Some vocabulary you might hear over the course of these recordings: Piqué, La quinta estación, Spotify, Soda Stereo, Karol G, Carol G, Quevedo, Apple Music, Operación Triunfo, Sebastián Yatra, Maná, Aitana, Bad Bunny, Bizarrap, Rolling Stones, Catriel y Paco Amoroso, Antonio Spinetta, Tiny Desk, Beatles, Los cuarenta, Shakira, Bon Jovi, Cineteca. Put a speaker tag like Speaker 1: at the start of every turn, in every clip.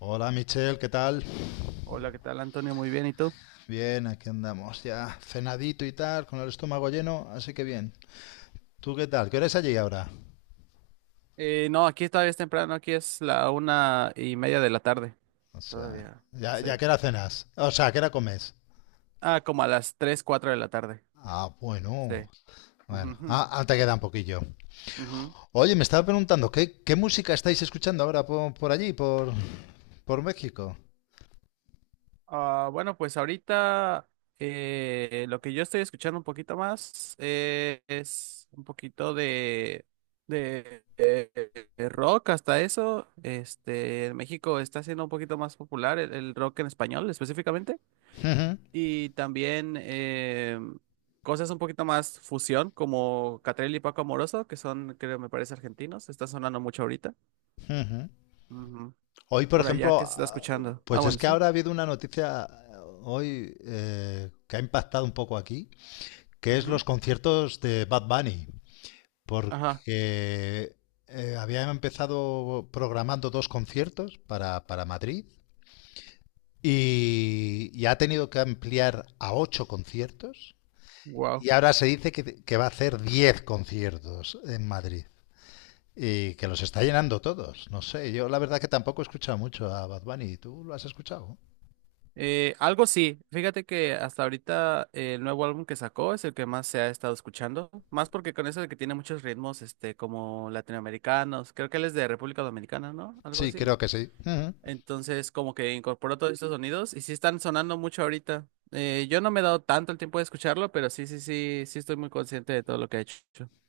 Speaker 1: Hola Michelle, ¿qué tal?
Speaker 2: Hola, ¿qué tal, Antonio? Muy bien, ¿y tú?
Speaker 1: Bien, aquí andamos ya cenadito y tal, con el estómago lleno, así que bien. ¿Tú qué tal? ¿Qué hora es allí ahora?
Speaker 2: No, aquí todavía es temprano, aquí es la 1:30 de la tarde.
Speaker 1: O sea,
Speaker 2: Todavía,
Speaker 1: ya
Speaker 2: sí.
Speaker 1: que era cenas. O sea, ¿qué hora comes?
Speaker 2: Ah, como a las tres, cuatro de la tarde.
Speaker 1: Ah, bueno.
Speaker 2: Sí.
Speaker 1: Bueno,
Speaker 2: Ujú,
Speaker 1: te queda un poquillo.
Speaker 2: ujú.
Speaker 1: Oye, me estaba preguntando, ¿qué música estáis escuchando ahora por allí, por México?
Speaker 2: Ah, bueno, pues ahorita lo que yo estoy escuchando un poquito más es un poquito de, de, eh, de rock hasta eso. Este, en México está siendo un poquito más popular el rock en español específicamente.
Speaker 1: Ujú,
Speaker 2: Y también cosas un poquito más fusión, como Catriel y Paco Amoroso, que son, creo, me parece, argentinos. Está sonando mucho ahorita.
Speaker 1: ujú.
Speaker 2: Ujú.
Speaker 1: Hoy, por
Speaker 2: Por allá,
Speaker 1: ejemplo,
Speaker 2: ¿qué se está escuchando? Ah,
Speaker 1: pues es
Speaker 2: bueno,
Speaker 1: que
Speaker 2: sí.
Speaker 1: ahora ha habido una noticia hoy que ha impactado un poco aquí, que es
Speaker 2: Ujú.
Speaker 1: los conciertos de Bad Bunny,
Speaker 2: Ajá.
Speaker 1: porque había empezado programando dos conciertos para Madrid y ha tenido que ampliar a ocho conciertos
Speaker 2: Wow.
Speaker 1: y ahora se dice que va a hacer diez conciertos en Madrid. Y que los está llenando todos. No sé, yo la verdad que tampoco he escuchado mucho a Bad Bunny. ¿Tú lo has escuchado?
Speaker 2: Algo sí. Fíjate que hasta ahorita el nuevo álbum que sacó es el que más se ha estado escuchando. Más porque con eso de que tiene muchos ritmos, este, como latinoamericanos. Creo que él es de República Dominicana, ¿no? Algo
Speaker 1: Sí,
Speaker 2: así.
Speaker 1: creo que sí. Ujú.
Speaker 2: Entonces, como que incorporó todos estos sonidos y sí están sonando mucho ahorita. Yo no me he dado tanto el tiempo de escucharlo, pero sí, sí, sí, sí estoy muy consciente de todo lo que ha hecho.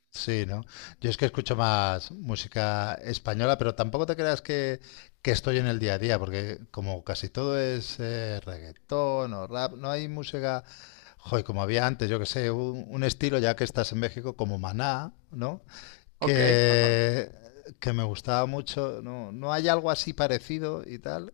Speaker 1: Sí, ¿no? Yo es que escucho más música española, pero tampoco te creas que estoy en el día a día, porque como casi todo es reggaetón o rap, no hay música, joy, como había antes, yo que sé, un estilo, ya que estás en México, como Maná, ¿no?
Speaker 2: Ok, ajá.
Speaker 1: Que, que me gustaba mucho, no, no hay algo así parecido y tal.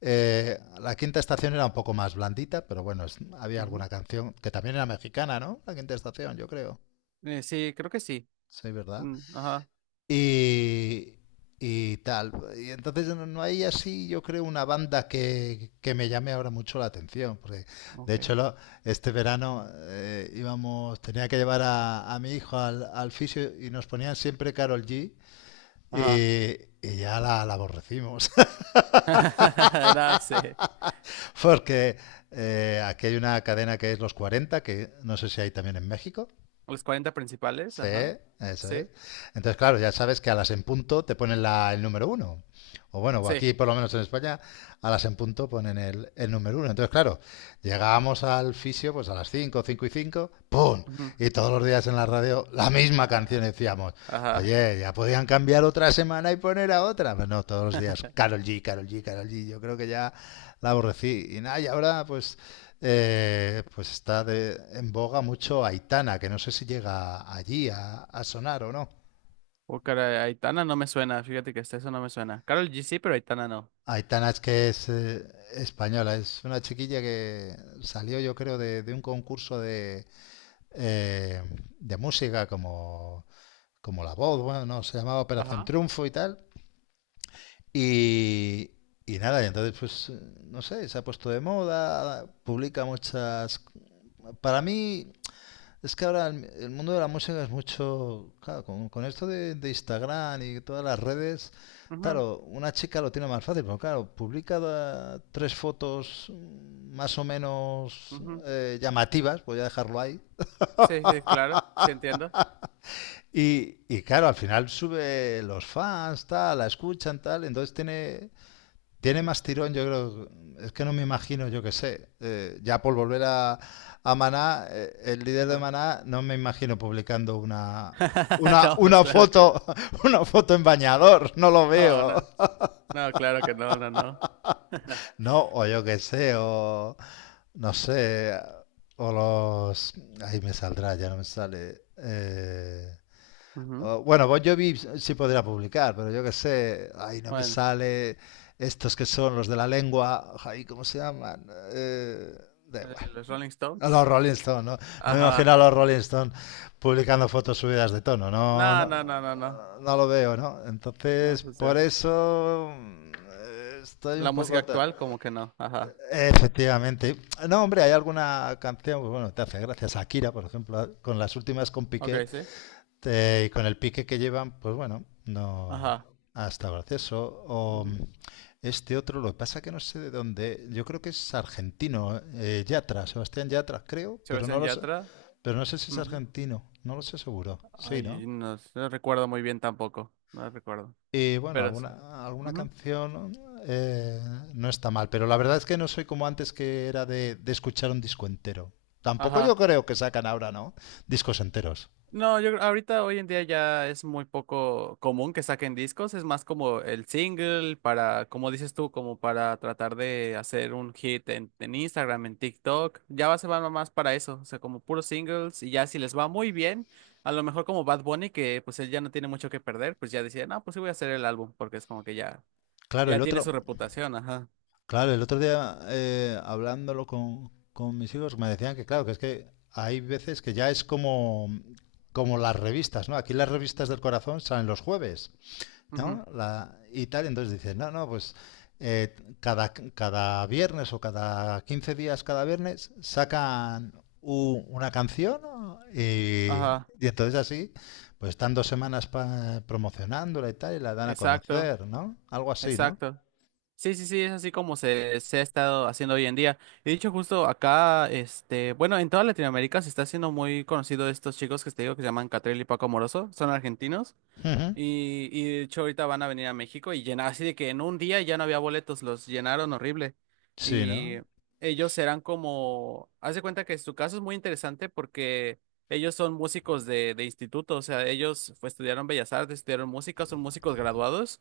Speaker 1: La quinta estación era un poco más blandita, pero bueno, había
Speaker 2: Ujú.
Speaker 1: alguna canción que también era mexicana, ¿no? La quinta estación, yo creo.
Speaker 2: Sí, creo que sí.
Speaker 1: Sí, ¿verdad?
Speaker 2: Mm, ajá,
Speaker 1: y, y tal. Y entonces no, no hay así, yo creo, una banda que me llame ahora mucho la atención. Porque de
Speaker 2: Ok,
Speaker 1: hecho, este verano íbamos, tenía que llevar a mi hijo al fisio y nos ponían siempre Carol G. Y,
Speaker 2: ajá.
Speaker 1: y ya la aborrecimos.
Speaker 2: No sé.
Speaker 1: Porque aquí hay una cadena que es Los Cuarenta, que no sé si hay también en México.
Speaker 2: Los 40 principales,
Speaker 1: Sí,
Speaker 2: ajá.
Speaker 1: eso es.
Speaker 2: Sí,
Speaker 1: Entonces, claro, ya sabes que a las en punto te ponen el número uno. O bueno, o
Speaker 2: sí.
Speaker 1: aquí por lo menos en España, a las en punto ponen el número uno. Entonces, claro, llegábamos al fisio pues a las 5, 5 y 5, ¡pum!
Speaker 2: Ujú.
Speaker 1: Y todos los días en la radio la misma canción
Speaker 2: Ajá,
Speaker 1: decíamos.
Speaker 2: ajá.
Speaker 1: Oye, ya podían cambiar otra semana y poner a otra. Pero no, todos los días, Carol G, Carol G, Carol G. Yo creo que ya la aborrecí. Y nada, y ahora pues pues está en boga mucho Aitana, que no sé si llega allí a sonar o no.
Speaker 2: Oh, caray, Aitana no me suena, fíjate que hasta eso no me suena. Karol G sí, pero Aitana no.
Speaker 1: Aitana es que es española, es una chiquilla que salió yo creo de un concurso eh, de música como, como La Voz, bueno, no, se llamaba Operación
Speaker 2: Ajá.
Speaker 1: Triunfo y tal. Y, y nada, y entonces pues no sé, se ha puesto de moda, publica muchas... Para mí, es que ahora el mundo de la música es mucho, claro, con esto de Instagram y todas las redes,
Speaker 2: Ujú,
Speaker 1: claro, una chica lo tiene más fácil, pero claro, publica tres fotos más o menos
Speaker 2: ujú.
Speaker 1: llamativas, voy a dejarlo ahí,
Speaker 2: Sí, sí, claro, sí entiendo.
Speaker 1: y claro, al final sube los fans, tal, la escuchan, tal, entonces tiene, tiene más tirón, yo creo. Es que no me imagino, yo qué sé. Ya por volver a Maná, el líder de
Speaker 2: Ajá.
Speaker 1: Maná, no me imagino publicando
Speaker 2: No, pues
Speaker 1: una
Speaker 2: claro que no.
Speaker 1: foto, una foto en bañador. No lo
Speaker 2: No,
Speaker 1: veo.
Speaker 2: no, no, claro que no, no, no.
Speaker 1: No, o yo qué sé, o no sé, o los. Ahí me saldrá, ya no me sale.
Speaker 2: Ujú.
Speaker 1: O, bueno, Bon Jovi sí podría publicar, pero yo qué sé, ay, no me
Speaker 2: Bueno,
Speaker 1: sale estos que son los de la lengua, ay, ¿cómo se llaman? Eh, Da igual.
Speaker 2: los Rolling
Speaker 1: A
Speaker 2: Stones.
Speaker 1: los Rolling Stones, ¿no? No me imagino a
Speaker 2: Ajá.
Speaker 1: los Rolling Stones publicando fotos subidas de tono, no,
Speaker 2: No, no, no, no, no.
Speaker 1: no, no lo veo, ¿no?
Speaker 2: No,
Speaker 1: Entonces,
Speaker 2: pues
Speaker 1: por
Speaker 2: ya.
Speaker 1: eso estoy
Speaker 2: La
Speaker 1: un
Speaker 2: música
Speaker 1: poco... ta-
Speaker 2: actual, como que no. Ajá.
Speaker 1: Efectivamente. No, hombre, hay alguna canción, pues bueno, te hace gracia. Shakira, por ejemplo, con las últimas con
Speaker 2: Ok,
Speaker 1: Piqué,
Speaker 2: sí.
Speaker 1: y con el pique que llevan, pues bueno, no
Speaker 2: Ajá.
Speaker 1: ha estado gracioso. O
Speaker 2: Ujú.
Speaker 1: este otro, lo que pasa que no sé de dónde, yo creo que es argentino, Yatra, Sebastián Yatra, creo, pero no
Speaker 2: Sebastián
Speaker 1: lo sé,
Speaker 2: Yatra.
Speaker 1: pero no sé si es
Speaker 2: Ujú.
Speaker 1: argentino, no lo sé seguro. Sí, ¿no?
Speaker 2: Ay, no, sé, no recuerdo muy bien tampoco. No recuerdo.
Speaker 1: Y bueno,
Speaker 2: Pero sí.
Speaker 1: alguna
Speaker 2: Ujú.
Speaker 1: canción eh, no está mal, pero la verdad es que no soy como antes que era de escuchar un disco entero. Tampoco yo
Speaker 2: Ajá.
Speaker 1: creo que sacan ahora, ¿no? Discos enteros.
Speaker 2: No, yo creo, ahorita hoy en día ya es muy poco común que saquen discos, es más como el single para, como dices tú, como para tratar de hacer un hit en Instagram, en TikTok, ya va, se van más para eso, o sea, como puros singles y ya si les va muy bien, a lo mejor como Bad Bunny, que pues él ya no tiene mucho que perder, pues ya decía, no, pues sí voy a hacer el álbum, porque es como que ya,
Speaker 1: Claro,
Speaker 2: ya
Speaker 1: el
Speaker 2: tiene
Speaker 1: otro,
Speaker 2: su reputación, ajá,
Speaker 1: Claro, el otro día hablándolo con mis hijos me decían que claro, que es que hay veces que ya es como, como las revistas, ¿no? Aquí las revistas del corazón salen los jueves,
Speaker 2: ujú,
Speaker 1: ¿no? La, y tal, entonces dicen, no, no, pues cada viernes o cada 15 días, cada viernes, sacan una canción, ¿no?
Speaker 2: ajá,
Speaker 1: Y entonces así, pues están dos semanas promocionándola y tal y la dan a
Speaker 2: exacto,
Speaker 1: conocer, ¿no? Algo así, ¿no?
Speaker 2: exacto. Sí, sí, sí, es así como se ha estado haciendo hoy en día. Y dicho justo acá, este, bueno, en toda Latinoamérica se está haciendo muy conocido estos chicos que te digo que se llaman Catril y Paco Moroso, son argentinos.
Speaker 1: Ujú.
Speaker 2: Y de hecho ahorita van a venir a México y llenar, así de que en un día ya no había boletos, los llenaron horrible.
Speaker 1: Sí,
Speaker 2: Y
Speaker 1: ¿no?
Speaker 2: ellos serán como, haz de cuenta que su caso es muy interesante porque ellos son músicos de, instituto, o sea, ellos pues, estudiaron Bellas Artes, estudiaron música, son músicos graduados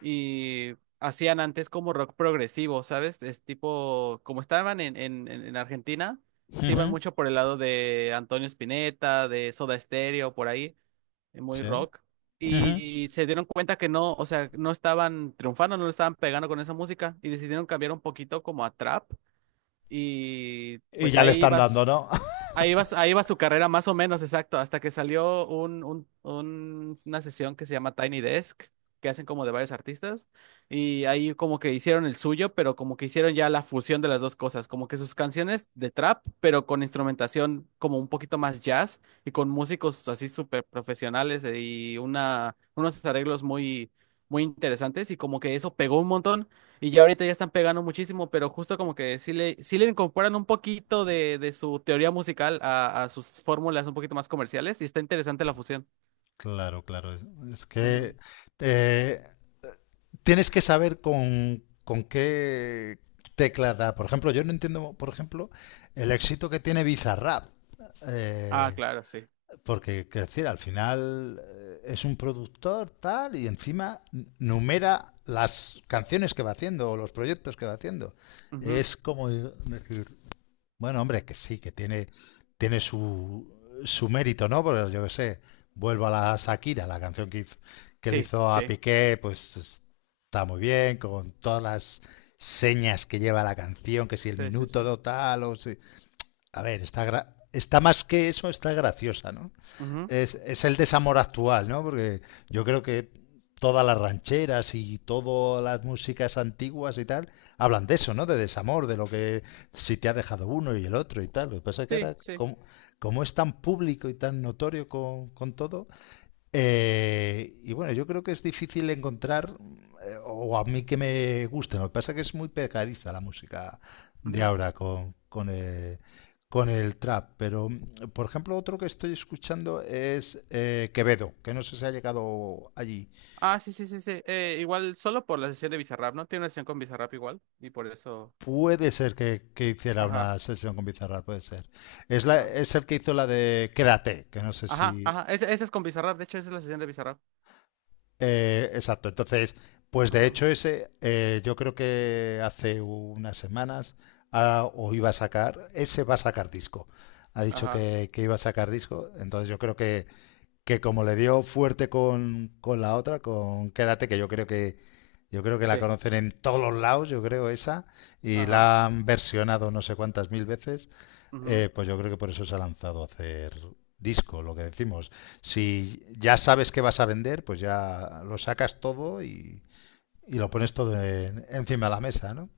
Speaker 2: y hacían antes como rock progresivo, ¿sabes? Es tipo, como estaban en, en Argentina, se iban
Speaker 1: Ujú,
Speaker 2: mucho por el lado de Antonio Spinetta, de Soda Stereo, por ahí, muy
Speaker 1: sí.
Speaker 2: rock.
Speaker 1: Ujú.
Speaker 2: Y se dieron cuenta que no, o sea, no estaban triunfando, no le estaban pegando con esa música y decidieron cambiar un poquito como a trap. Y
Speaker 1: Y
Speaker 2: pues
Speaker 1: ya le
Speaker 2: ahí
Speaker 1: están
Speaker 2: iba.
Speaker 1: dando, ¿no?
Speaker 2: Ahí va su carrera más o menos, exacto, hasta que salió una sesión que se llama Tiny Desk, que hacen como de varios artistas, y ahí como que hicieron el suyo, pero como que hicieron ya la fusión de las dos cosas, como que sus canciones de trap, pero con instrumentación como un poquito más jazz y con músicos así súper profesionales y unos arreglos muy, muy interesantes, y como que eso pegó un montón. Y ya ahorita ya están pegando muchísimo, pero justo como que sí le incorporan un poquito de su teoría musical a sus fórmulas un poquito más comerciales y está interesante la fusión.
Speaker 1: Claro, claro. Es, es
Speaker 2: Ujú.
Speaker 1: que eh, tienes que saber con qué tecla da. Por ejemplo, yo no entiendo, por ejemplo, el éxito que tiene Bizarrap.
Speaker 2: Ah,
Speaker 1: eh,
Speaker 2: claro, sí.
Speaker 1: Porque, quiero decir, al final es un productor tal y encima numera las canciones que va haciendo o los proyectos que va haciendo.
Speaker 2: Ujú.
Speaker 1: Es como decir, bueno, hombre, es que sí, que tiene, tiene su mérito, ¿no? Porque yo qué sé, vuelvo a la Shakira, la canción que le
Speaker 2: Sí,
Speaker 1: hizo a
Speaker 2: sí,
Speaker 1: Piqué, pues está muy bien, con todas las señas que lleva la canción, que si el
Speaker 2: sí, sí,
Speaker 1: minuto
Speaker 2: sí.
Speaker 1: do tal, o si, a ver, está, está más que eso, está graciosa, ¿no?
Speaker 2: Ujú.
Speaker 1: Es el desamor actual, ¿no? Porque yo creo que todas las rancheras y todas las músicas antiguas y tal hablan de eso, ¿no? De desamor, de lo que si te ha dejado uno y el otro y tal. Lo que pasa es que
Speaker 2: Sí,
Speaker 1: ahora,
Speaker 2: sí.
Speaker 1: como, como es tan público y tan notorio con todo, y bueno, yo creo que es difícil encontrar, o a mí que me guste, lo que pasa es que es muy pegadiza la música de
Speaker 2: Ujú.
Speaker 1: ahora con el trap, pero por ejemplo otro que estoy escuchando es Quevedo, que no sé si ha llegado allí.
Speaker 2: Ah, sí, sí, sí, sí. Igual solo por la sesión de Bizarrap, ¿no? Tiene una sesión con Bizarrap igual y por eso...
Speaker 1: Puede ser que hiciera
Speaker 2: Ajá,
Speaker 1: una sesión con Bizarra, puede ser. Es, la,
Speaker 2: ajá.
Speaker 1: es el que hizo la de Quédate, que no sé
Speaker 2: Ajá,
Speaker 1: si...
Speaker 2: ajá. Esa es con Bizarrap, de hecho esa es la sesión de Bizarrap.
Speaker 1: Exacto, entonces, pues de
Speaker 2: Ajá,
Speaker 1: hecho ese, yo creo que hace unas semanas ah, o iba a sacar, ese va a sacar disco. Ha dicho
Speaker 2: ajá.
Speaker 1: que iba a sacar disco, entonces yo creo que como le dio fuerte con la otra, con Quédate, que yo creo que, yo creo que la
Speaker 2: Sí,
Speaker 1: conocen en todos los lados, yo creo esa, y
Speaker 2: ajá.
Speaker 1: la han versionado no sé cuántas mil veces,
Speaker 2: Ujú.
Speaker 1: pues yo creo que por eso se ha lanzado a hacer disco, lo que decimos. Si ya sabes que vas a vender, pues ya lo sacas todo y lo pones todo encima de la mesa, ¿no?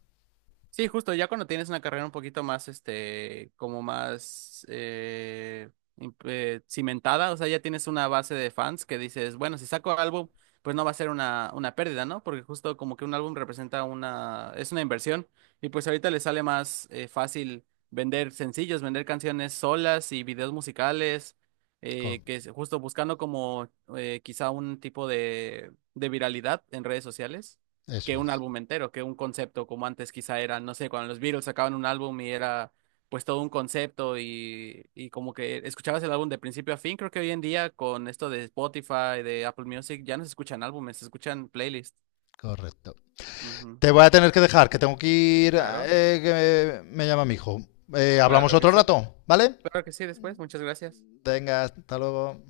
Speaker 2: Sí, justo, ya cuando tienes una carrera un poquito más, este, como más cimentada, o sea, ya tienes una base de fans que dices, bueno, si saco álbum, pues no va a ser una pérdida, ¿no? Porque justo como que un álbum representa es una inversión y pues ahorita le sale más fácil vender sencillos, vender canciones solas y videos musicales,
Speaker 1: Co-
Speaker 2: que es justo buscando como quizá un tipo de viralidad en redes sociales
Speaker 1: eso
Speaker 2: que un
Speaker 1: es,
Speaker 2: álbum entero, que un concepto, como antes quizá era, no sé, cuando los Beatles sacaban un álbum y era pues todo un concepto y como que escuchabas el álbum de principio a fin, creo que hoy en día con esto de Spotify, de Apple Music, ya no se escuchan álbumes, se escuchan playlists.
Speaker 1: correcto.
Speaker 2: Ujú.
Speaker 1: Te voy a tener que dejar, que tengo que ir,
Speaker 2: Claro,
Speaker 1: que me llama mi hijo. Hablamos
Speaker 2: claro que
Speaker 1: otro
Speaker 2: sí.
Speaker 1: rato, ¿vale?
Speaker 2: Claro que sí, después, muchas gracias.
Speaker 1: Venga, hasta luego.